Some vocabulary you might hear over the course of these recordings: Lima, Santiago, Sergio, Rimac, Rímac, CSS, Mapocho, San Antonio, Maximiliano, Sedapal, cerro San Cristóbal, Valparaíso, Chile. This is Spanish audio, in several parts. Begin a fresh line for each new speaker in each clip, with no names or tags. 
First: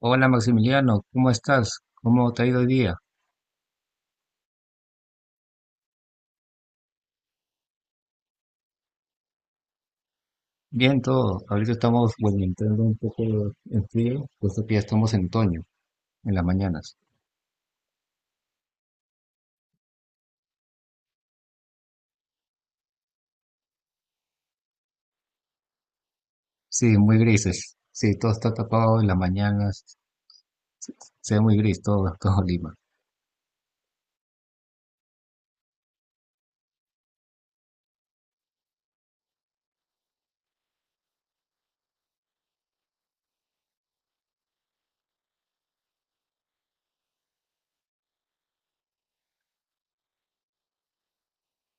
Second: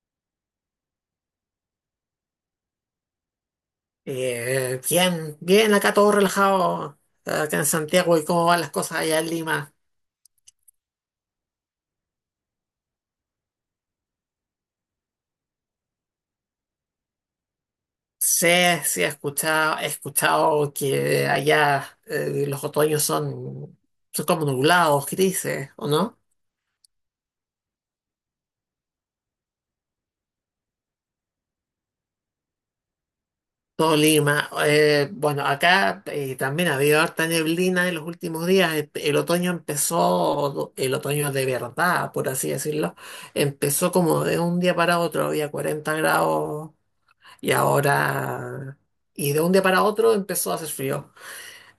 Hola Maximiliano, ¿cómo estás? ¿Cómo te ha ido hoy día?
Bien, bien, acá todo relajado, acá en Santiago. ¿Y cómo van las cosas allá en Lima?
Bien todo. Ahorita estamos, bueno, entrando un poco en frío, puesto que ya estamos en otoño, en las mañanas.
Sí, he escuchado que allá los otoños son, son como nublados, grises, ¿o no?
Sí, muy grises. Sí, todo está tapado en las mañanas. Se ve muy gris todo, todo Lima.
Todo Lima. Bueno, acá también ha habido harta neblina en los últimos días. El otoño empezó, el otoño de verdad, por así decirlo, empezó como de un día para otro, había 40 grados. Y ahora, y de un día para otro empezó a hacer frío.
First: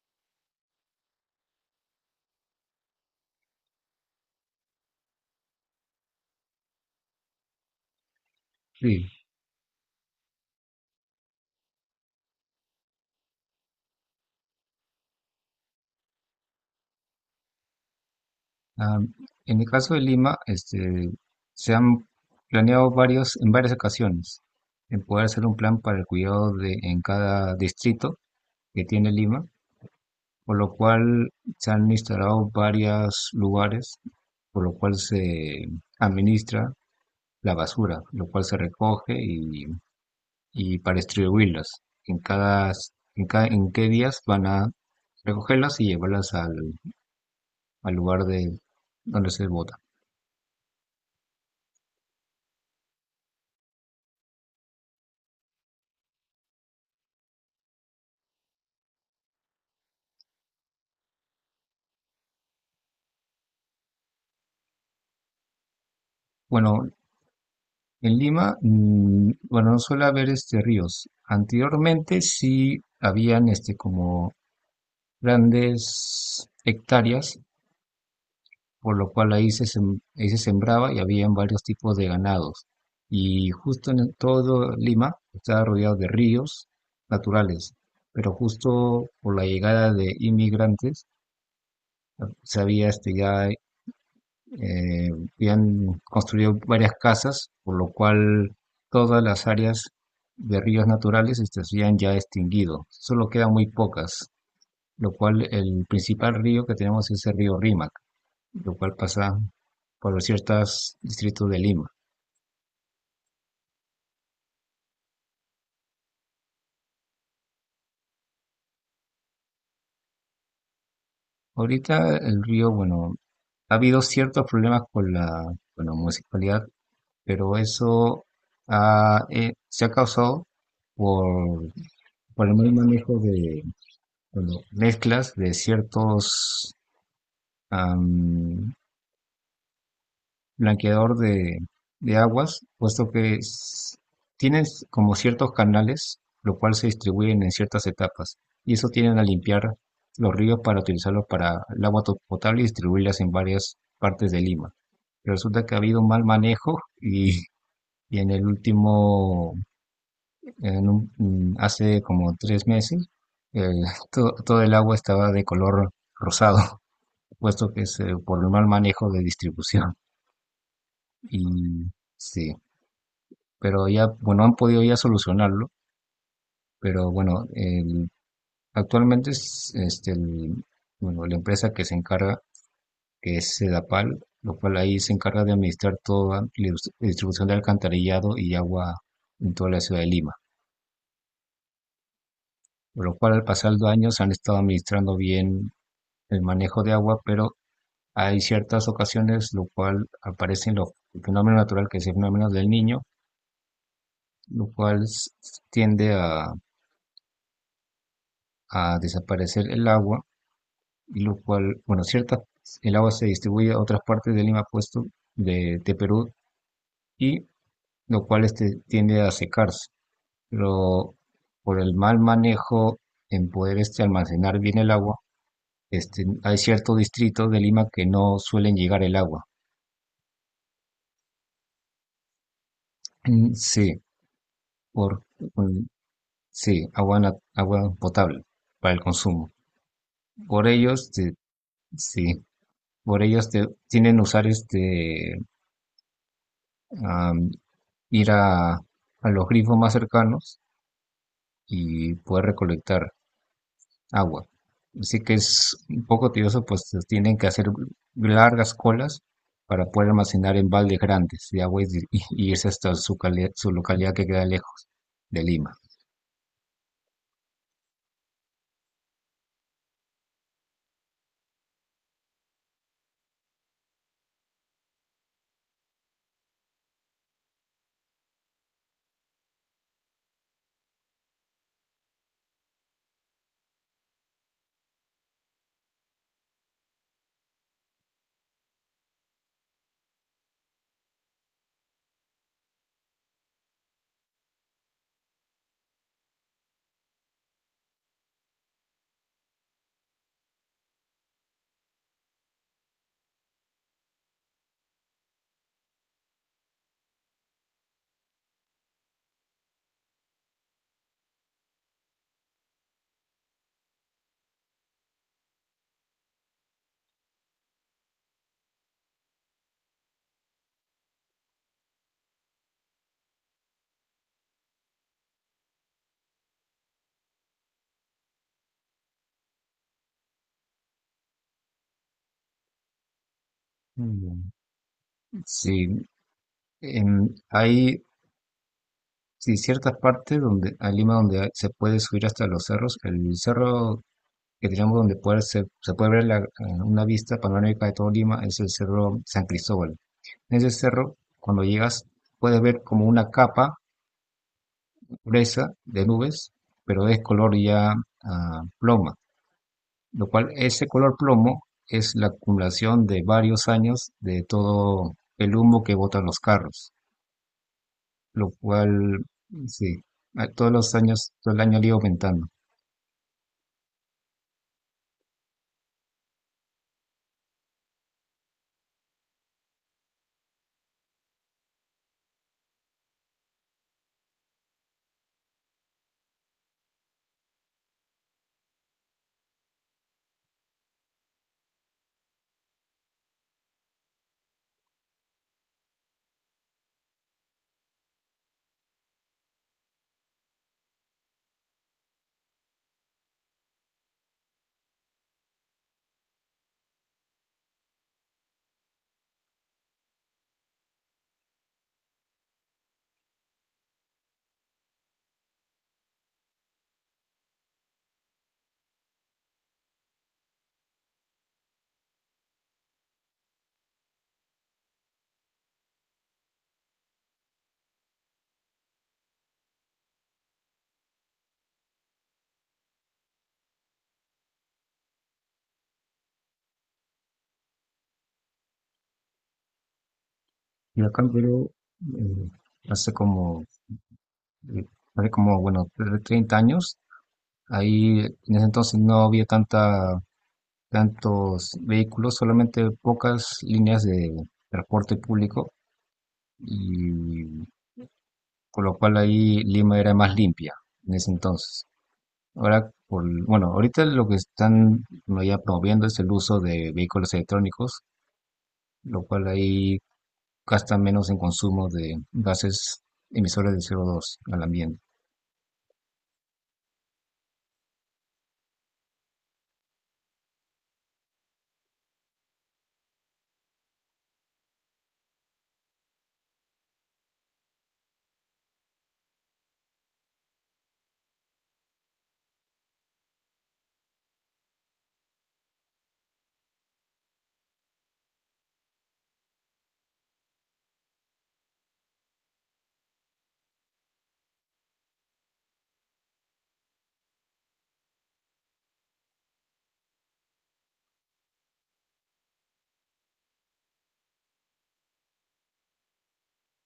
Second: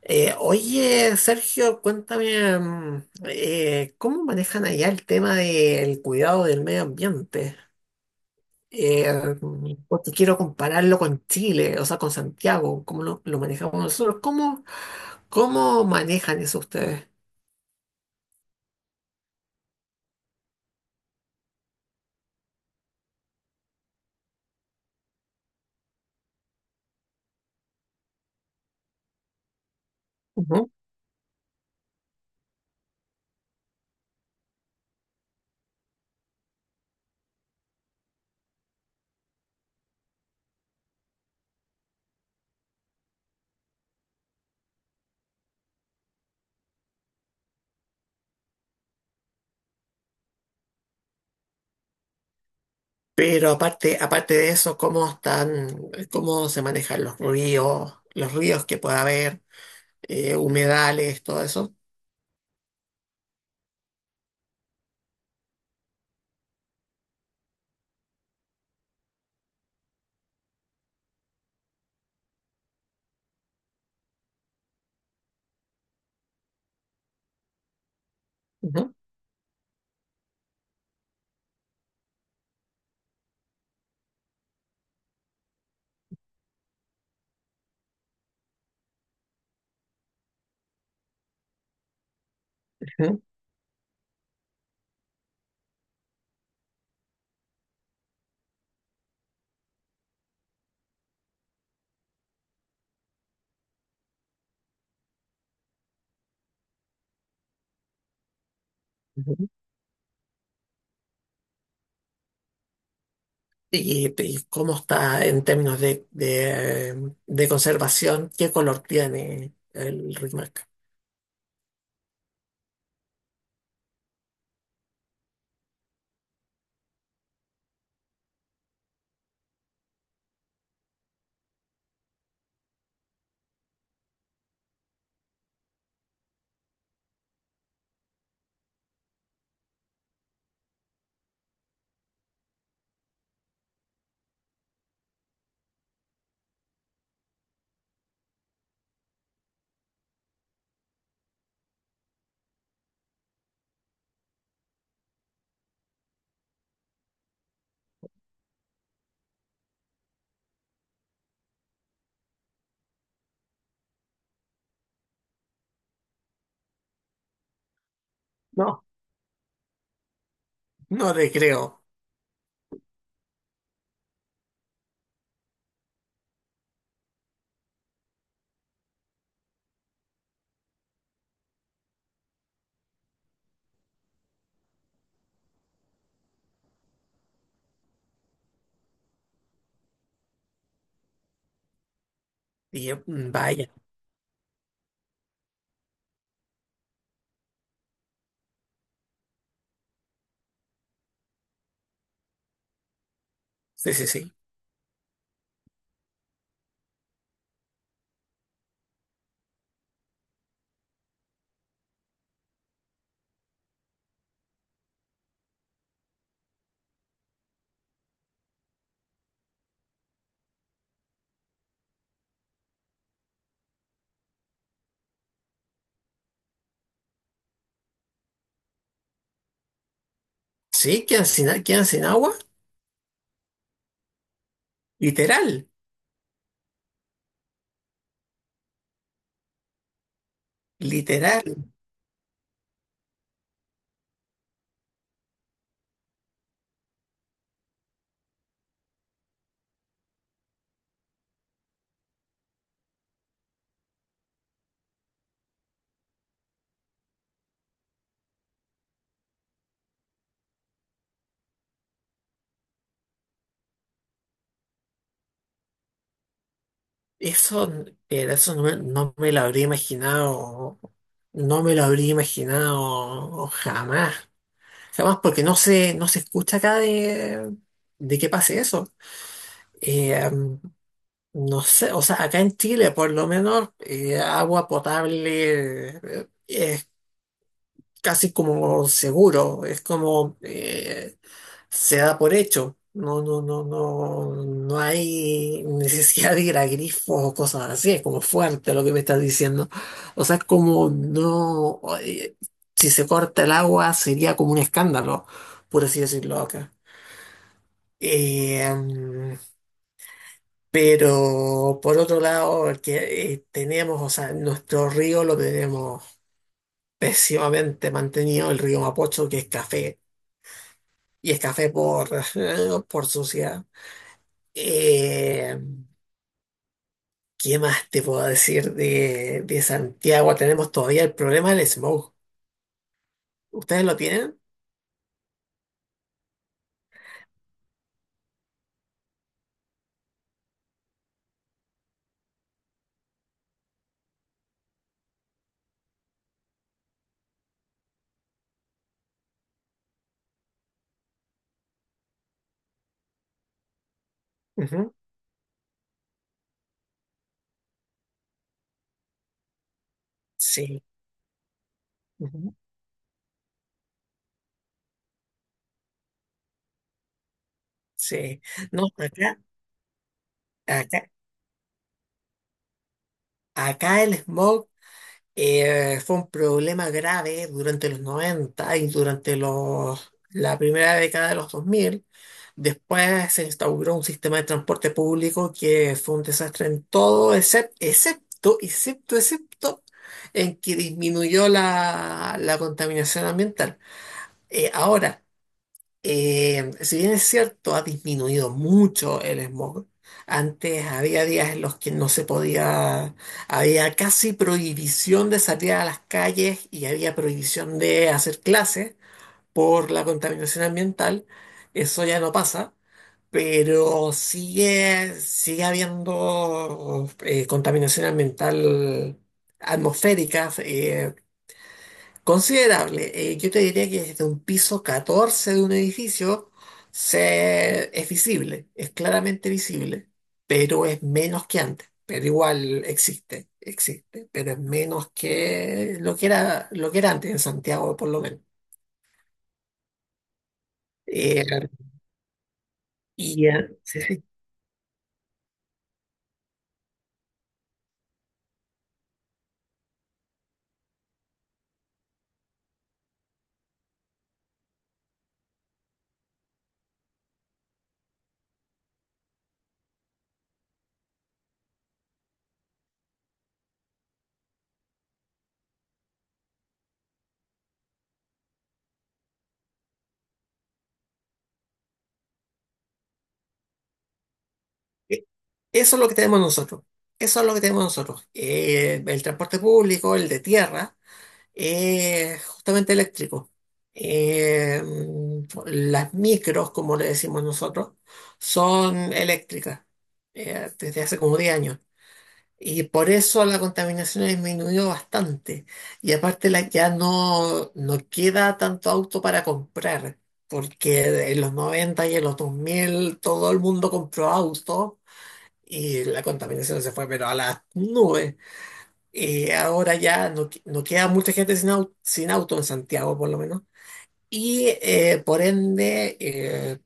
Oye, Sergio, cuéntame, ¿cómo manejan allá el tema del cuidado del medio ambiente?
Sí.
Eh, Porque quiero compararlo con Chile, o sea, con Santiago. ¿Cómo lo manejamos nosotros? ¿Cómo, cómo manejan eso ustedes?
Ah, en el caso de Lima, este, se han planeado varios, en varias ocasiones, en poder hacer un plan para el cuidado de, en cada distrito que tiene Lima, por
Ujú.
lo cual se han instalado varios lugares, por lo cual se administra la basura, lo cual se recoge y para distribuirlas. En cada, en cada, en qué días van a recogerlas y llevarlas al, al lugar de donde se bota.
Pero aparte, aparte de eso, ¿cómo están, cómo se manejan los ríos que pueda haber, humedales, todo eso?
Bueno, en Lima, mm, bueno, no suele haber este ríos. Anteriormente sí habían este como grandes hectáreas por lo cual ahí se, ahí se sembraba y habían varios tipos de ganados. Y justo en todo Lima estaba rodeado de ríos naturales, pero justo por la llegada de inmigrantes se había este,
Ujú,
ya eh, habían construido varias casas, por lo cual todas las áreas de ríos naturales este, se habían ya extinguido. Solo quedan muy pocas, lo cual el principal río que tenemos es el río Rímac, lo cual pasa
ujú.
por los ciertos distritos de Lima.
Y cómo está en términos de, de conservación? ¿Qué color tiene el Rimac?
Ahorita el río, bueno, ha habido ciertos problemas con la, bueno, municipalidad, pero eso ha, se ha causado por, por el mal manejo de, bueno, mezclas de ciertos blanqueador de aguas, puesto que tienen como ciertos canales, lo cual se distribuyen en ciertas etapas, y eso tienen a limpiar los ríos para utilizarlos para el agua potable y distribuirlas en varias partes de Lima. Pero resulta que ha habido un mal manejo y en el último, en hace como tres meses, el- todo el agua estaba de color rosado, puesto que es por el mal
No,
manejo de distribución.
no te creo.
Y sí. Pero ya, bueno, han podido ya solucionarlo, pero bueno, actualmente es este, bueno, la empresa que se encarga, que es Sedapal, lo cual ahí se encarga de administrar toda la distribución de alcantarillado y agua en toda la ciudad de Lima,
Y yo,
por lo cual al
vaya,
pasar los años han estado administrando bien el manejo de agua, pero hay ciertas ocasiones lo cual aparecen los el fenómeno natural que es el fenómeno del niño,
sí, sí, sí.
lo cual tiende a desaparecer el agua, lo cual, bueno, cierta, el agua se distribuye a otras partes de Lima, puesto de Perú, y lo cual este, tiende a secarse. Pero por el mal manejo en poder este, almacenar bien el agua, este, hay ciertos distritos de Lima que no suelen llegar el agua.
Sí, quedan sin, a- quedan sin agua,
Mm, sí, por,
literal,
mm, sí, agua, agua potable para el consumo. Por ellos, este,
literal.
sí, por ellos tienen usar este, ir a los grifos más cercanos y poder recolectar agua. Así que es un poco tedioso, pues tienen que hacer largas colas para poder almacenar en baldes grandes de agua y irse hasta su, su localidad que queda lejos de Lima.
Eso, era- eso no, me no me lo habría imaginado, no me lo habría imaginado jamás, jamás, porque no se, no se escucha acá de que pase eso. Eh, em, No sé, o sea, acá en Chile por lo menos agua potable es casi como seguro, es como se da por hecho. No, no, no, no, no hay necesidad de ir a grifos o cosas así, es como fuerte lo que me estás diciendo. O sea, es como no, si se corta el agua sería como un escándalo, por así decirlo acá. Eh, Pero por otro lado, el que tenemos, o sea, nuestro río lo tenemos pésimamente mantenido, el río Mapocho, que es café, y es café por, por suciedad. Eh, ¿Qué más te puedo decir de Santiago? Tenemos todavía el problema del smog. ¿Ustedes lo tienen?
Mm. Sí, hay sí, ciertas partes donde, a Lima donde se puede subir hasta los cerros. El cerro que tenemos donde poder se, se puede ver una vista panorámica de todo Lima es el cerro San Cristóbal. En ese cerro, cuando llegas, puedes ver como una capa
Ujú,
gruesa de nubes, pero es color ya ah, ploma, lo cual
sí,
ese color plomo es la
ujú,
acumulación de varios años de todo el humo que botan los carros,
sí.
lo
No,
cual,
acá,
sí, todos los
acá,
años, todo el año le iba aumentando.
acá el smog. Fue un problema grave durante los 90 y durante los, la primera década de los 2000. Después se instauró un sistema de transporte público que fue un desastre en todo, excepto, en que disminuyó la, la contaminación ambiental. Ahora, si bien es cierto, ha disminuido mucho el smog. Antes había días en los que no se podía, había casi prohibición de salir a las calles y había prohibición de hacer clases por la contaminación ambiental. Eso ya no pasa, pero sigue, sigue habiendo contaminación ambiental atmosférica. Considerable. Yo te diría que desde un piso 14 de un edificio se, es visible, es claramente visible, pero es menos que antes. Pero igual existe, existe, pero es menos que lo que era antes en Santiago, por lo menos.
Y acá en
Claro.
Perú, eh, hace
y
como,
eh, sí, sí.
eh, hace como, bueno, 30 años, ahí en ese entonces no había tanta tantos vehículos, solamente pocas líneas de transporte público y con lo cual ahí Lima era más limpia en ese entonces. Ahora, por, bueno, ahorita lo que están, bueno, ya promoviendo es el uso de vehículos electrónicos, lo cual ahí gasta menos en consumo de gases emisores de CO2 al ambiente.
Eh, Eso es lo que tenemos nosotros. Eso es lo que tenemos nosotros. El transporte público, el de tierra. Justamente eléctrico. Las micros, como le decimos nosotros, son eléctricas desde hace como 10 años. Y por eso la contaminación ha disminuido bastante. Y aparte la, ya no, no queda tanto auto para comprar, porque en los 90 y en los 2000 todo el mundo compró auto y la contaminación se fue pero a las nubes. Ahora ya no, que- no queda mucha gente sin auto, sin auto en Santiago, por lo menos. Y por ende,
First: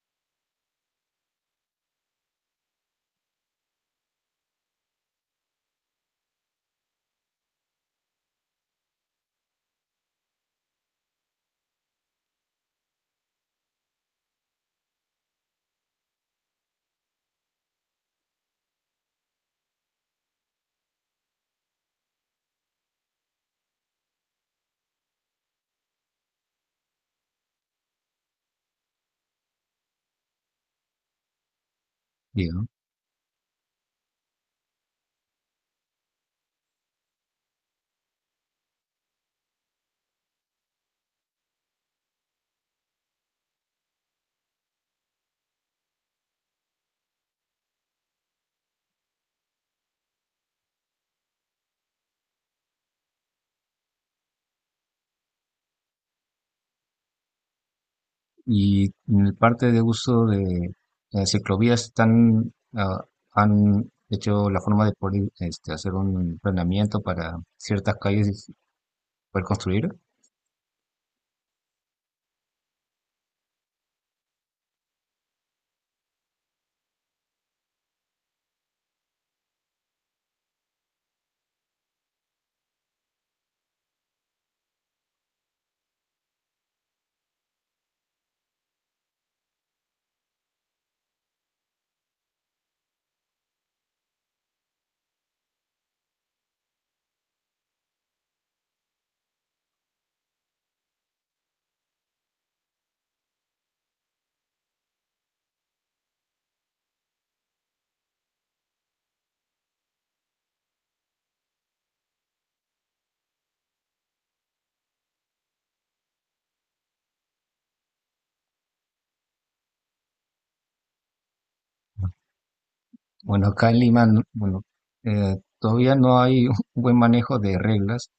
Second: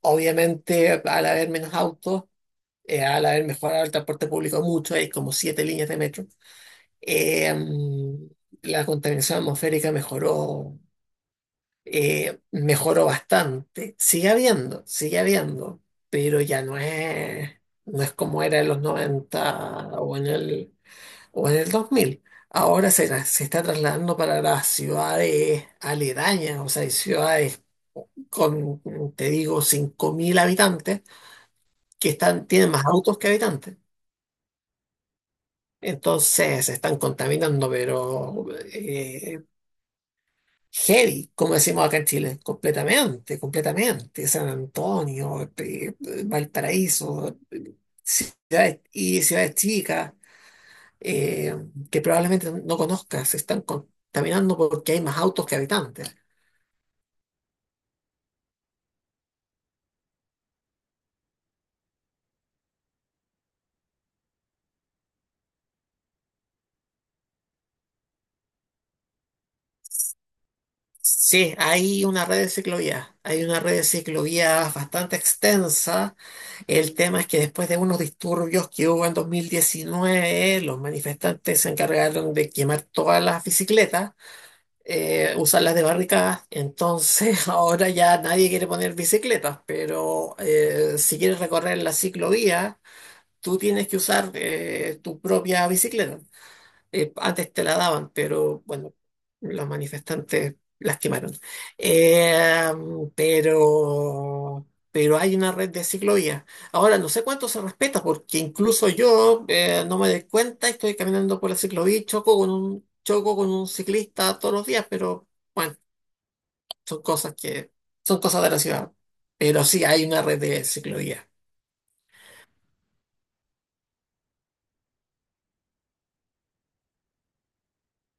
obviamente, al haber menos autos, al haber mejorado el transporte público mucho, hay como 7 líneas de metro, eh, mm, la contaminación atmosférica mejoró, mejoró bastante. Sigue habiendo, pero ya no es, no es como era en los 90 o en el 2000. Ahora se, tra- se está trasladando para las ciudades aledañas, o sea, hay ciudades con, te digo, 5000 habitantes que están,
Digo,
tienen más autos que habitantes. Entonces se están contaminando, pero eh, heavy, como decimos acá en Chile, completamente, completamente. San Antonio, Valparaíso, ciudades, y ciudades chicas eh, que probablemente no conozcas, se están contaminando porque hay más autos que habitantes.
y en el parte de uso de ciclovías están, ah, han hecho la forma de poder este, hacer un planeamiento para ciertas calles y poder construir.
Sí, hay una red de ciclovías, hay una red de ciclovías bastante extensa. El tema es que después de unos disturbios que hubo en 2019, los manifestantes se encargaron de quemar todas las bicicletas, usarlas de barricadas. Entonces ahora ya nadie quiere poner bicicletas, pero si quieres recorrer la ciclovía, tú tienes que usar tu propia bicicleta, antes te la daban, pero bueno, los manifestantes lastimaron. Eh, pero hay una red de ciclovías. Ahora, no sé cuánto se respeta, porque incluso yo no me doy cuenta, estoy caminando por la ciclovía y choco con un ciclista todos los días, pero bueno, son cosas que son cosas de la ciudad. Pero sí hay una red de ciclovías.
Bueno, acá en Lima, bueno, todavía no hay un buen manejo de reglas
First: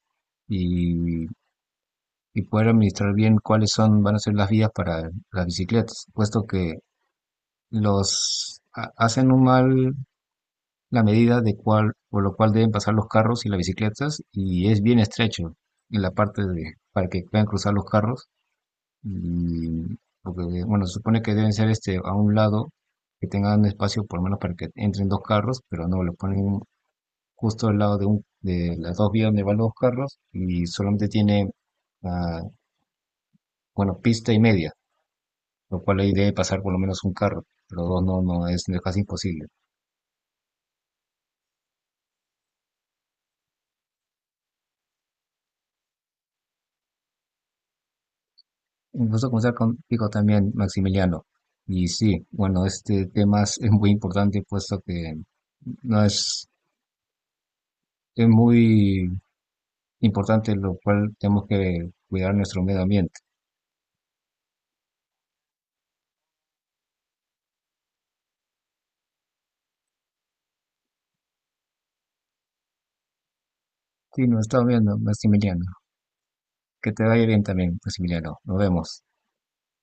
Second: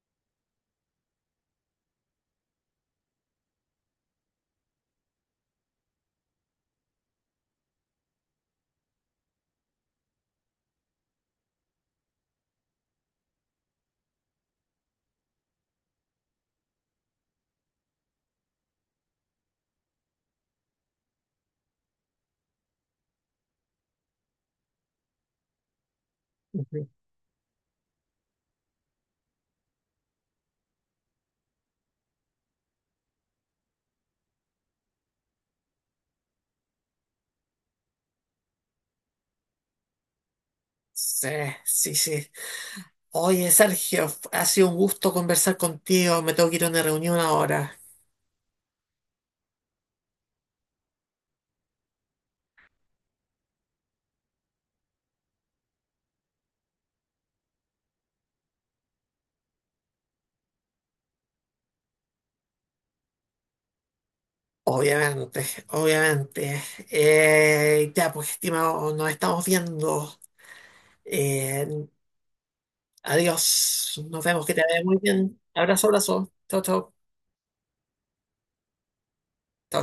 y, y poder administrar bien cuáles son, van a ser las vías para las bicicletas, puesto que los hacen un mal la medida de cual, por lo cual deben pasar los carros y las bicicletas y es bien estrecho en la parte de, para que puedan cruzar los carros y porque, bueno, se supone que deben ser este a un lado que tengan espacio por lo menos para que entren dos carros, pero no, lo ponen
Ujú.
justo al lado de, un, de las dos vías donde van los carros y solamente tiene, ah, bueno, pista y media, lo cual ahí debe pasar por lo menos un carro, pero dos no, no, es casi imposible.
Sí, sí, sí. Oye, Sergio, ha sido un gusto conversar contigo. Me tengo que ir a una reunión ahora.
Un gusto conversar contigo también, Maximiliano. Y sí, bueno, este tema es muy importante, puesto que no es, es muy importante, lo cual tenemos que cuidar nuestro medio ambiente.
Obviamente, obviamente. Ya, pues, estimado, nos estamos viendo. Eh, Adiós. Nos
Sí, nos
vemos, que te
estamos
vaya muy
viendo,
bien.
Maximiliano.
Abrazo, abrazo. Chao,
Que
chao.
te vaya bien también, Maximiliano. Nos vemos.
Chao.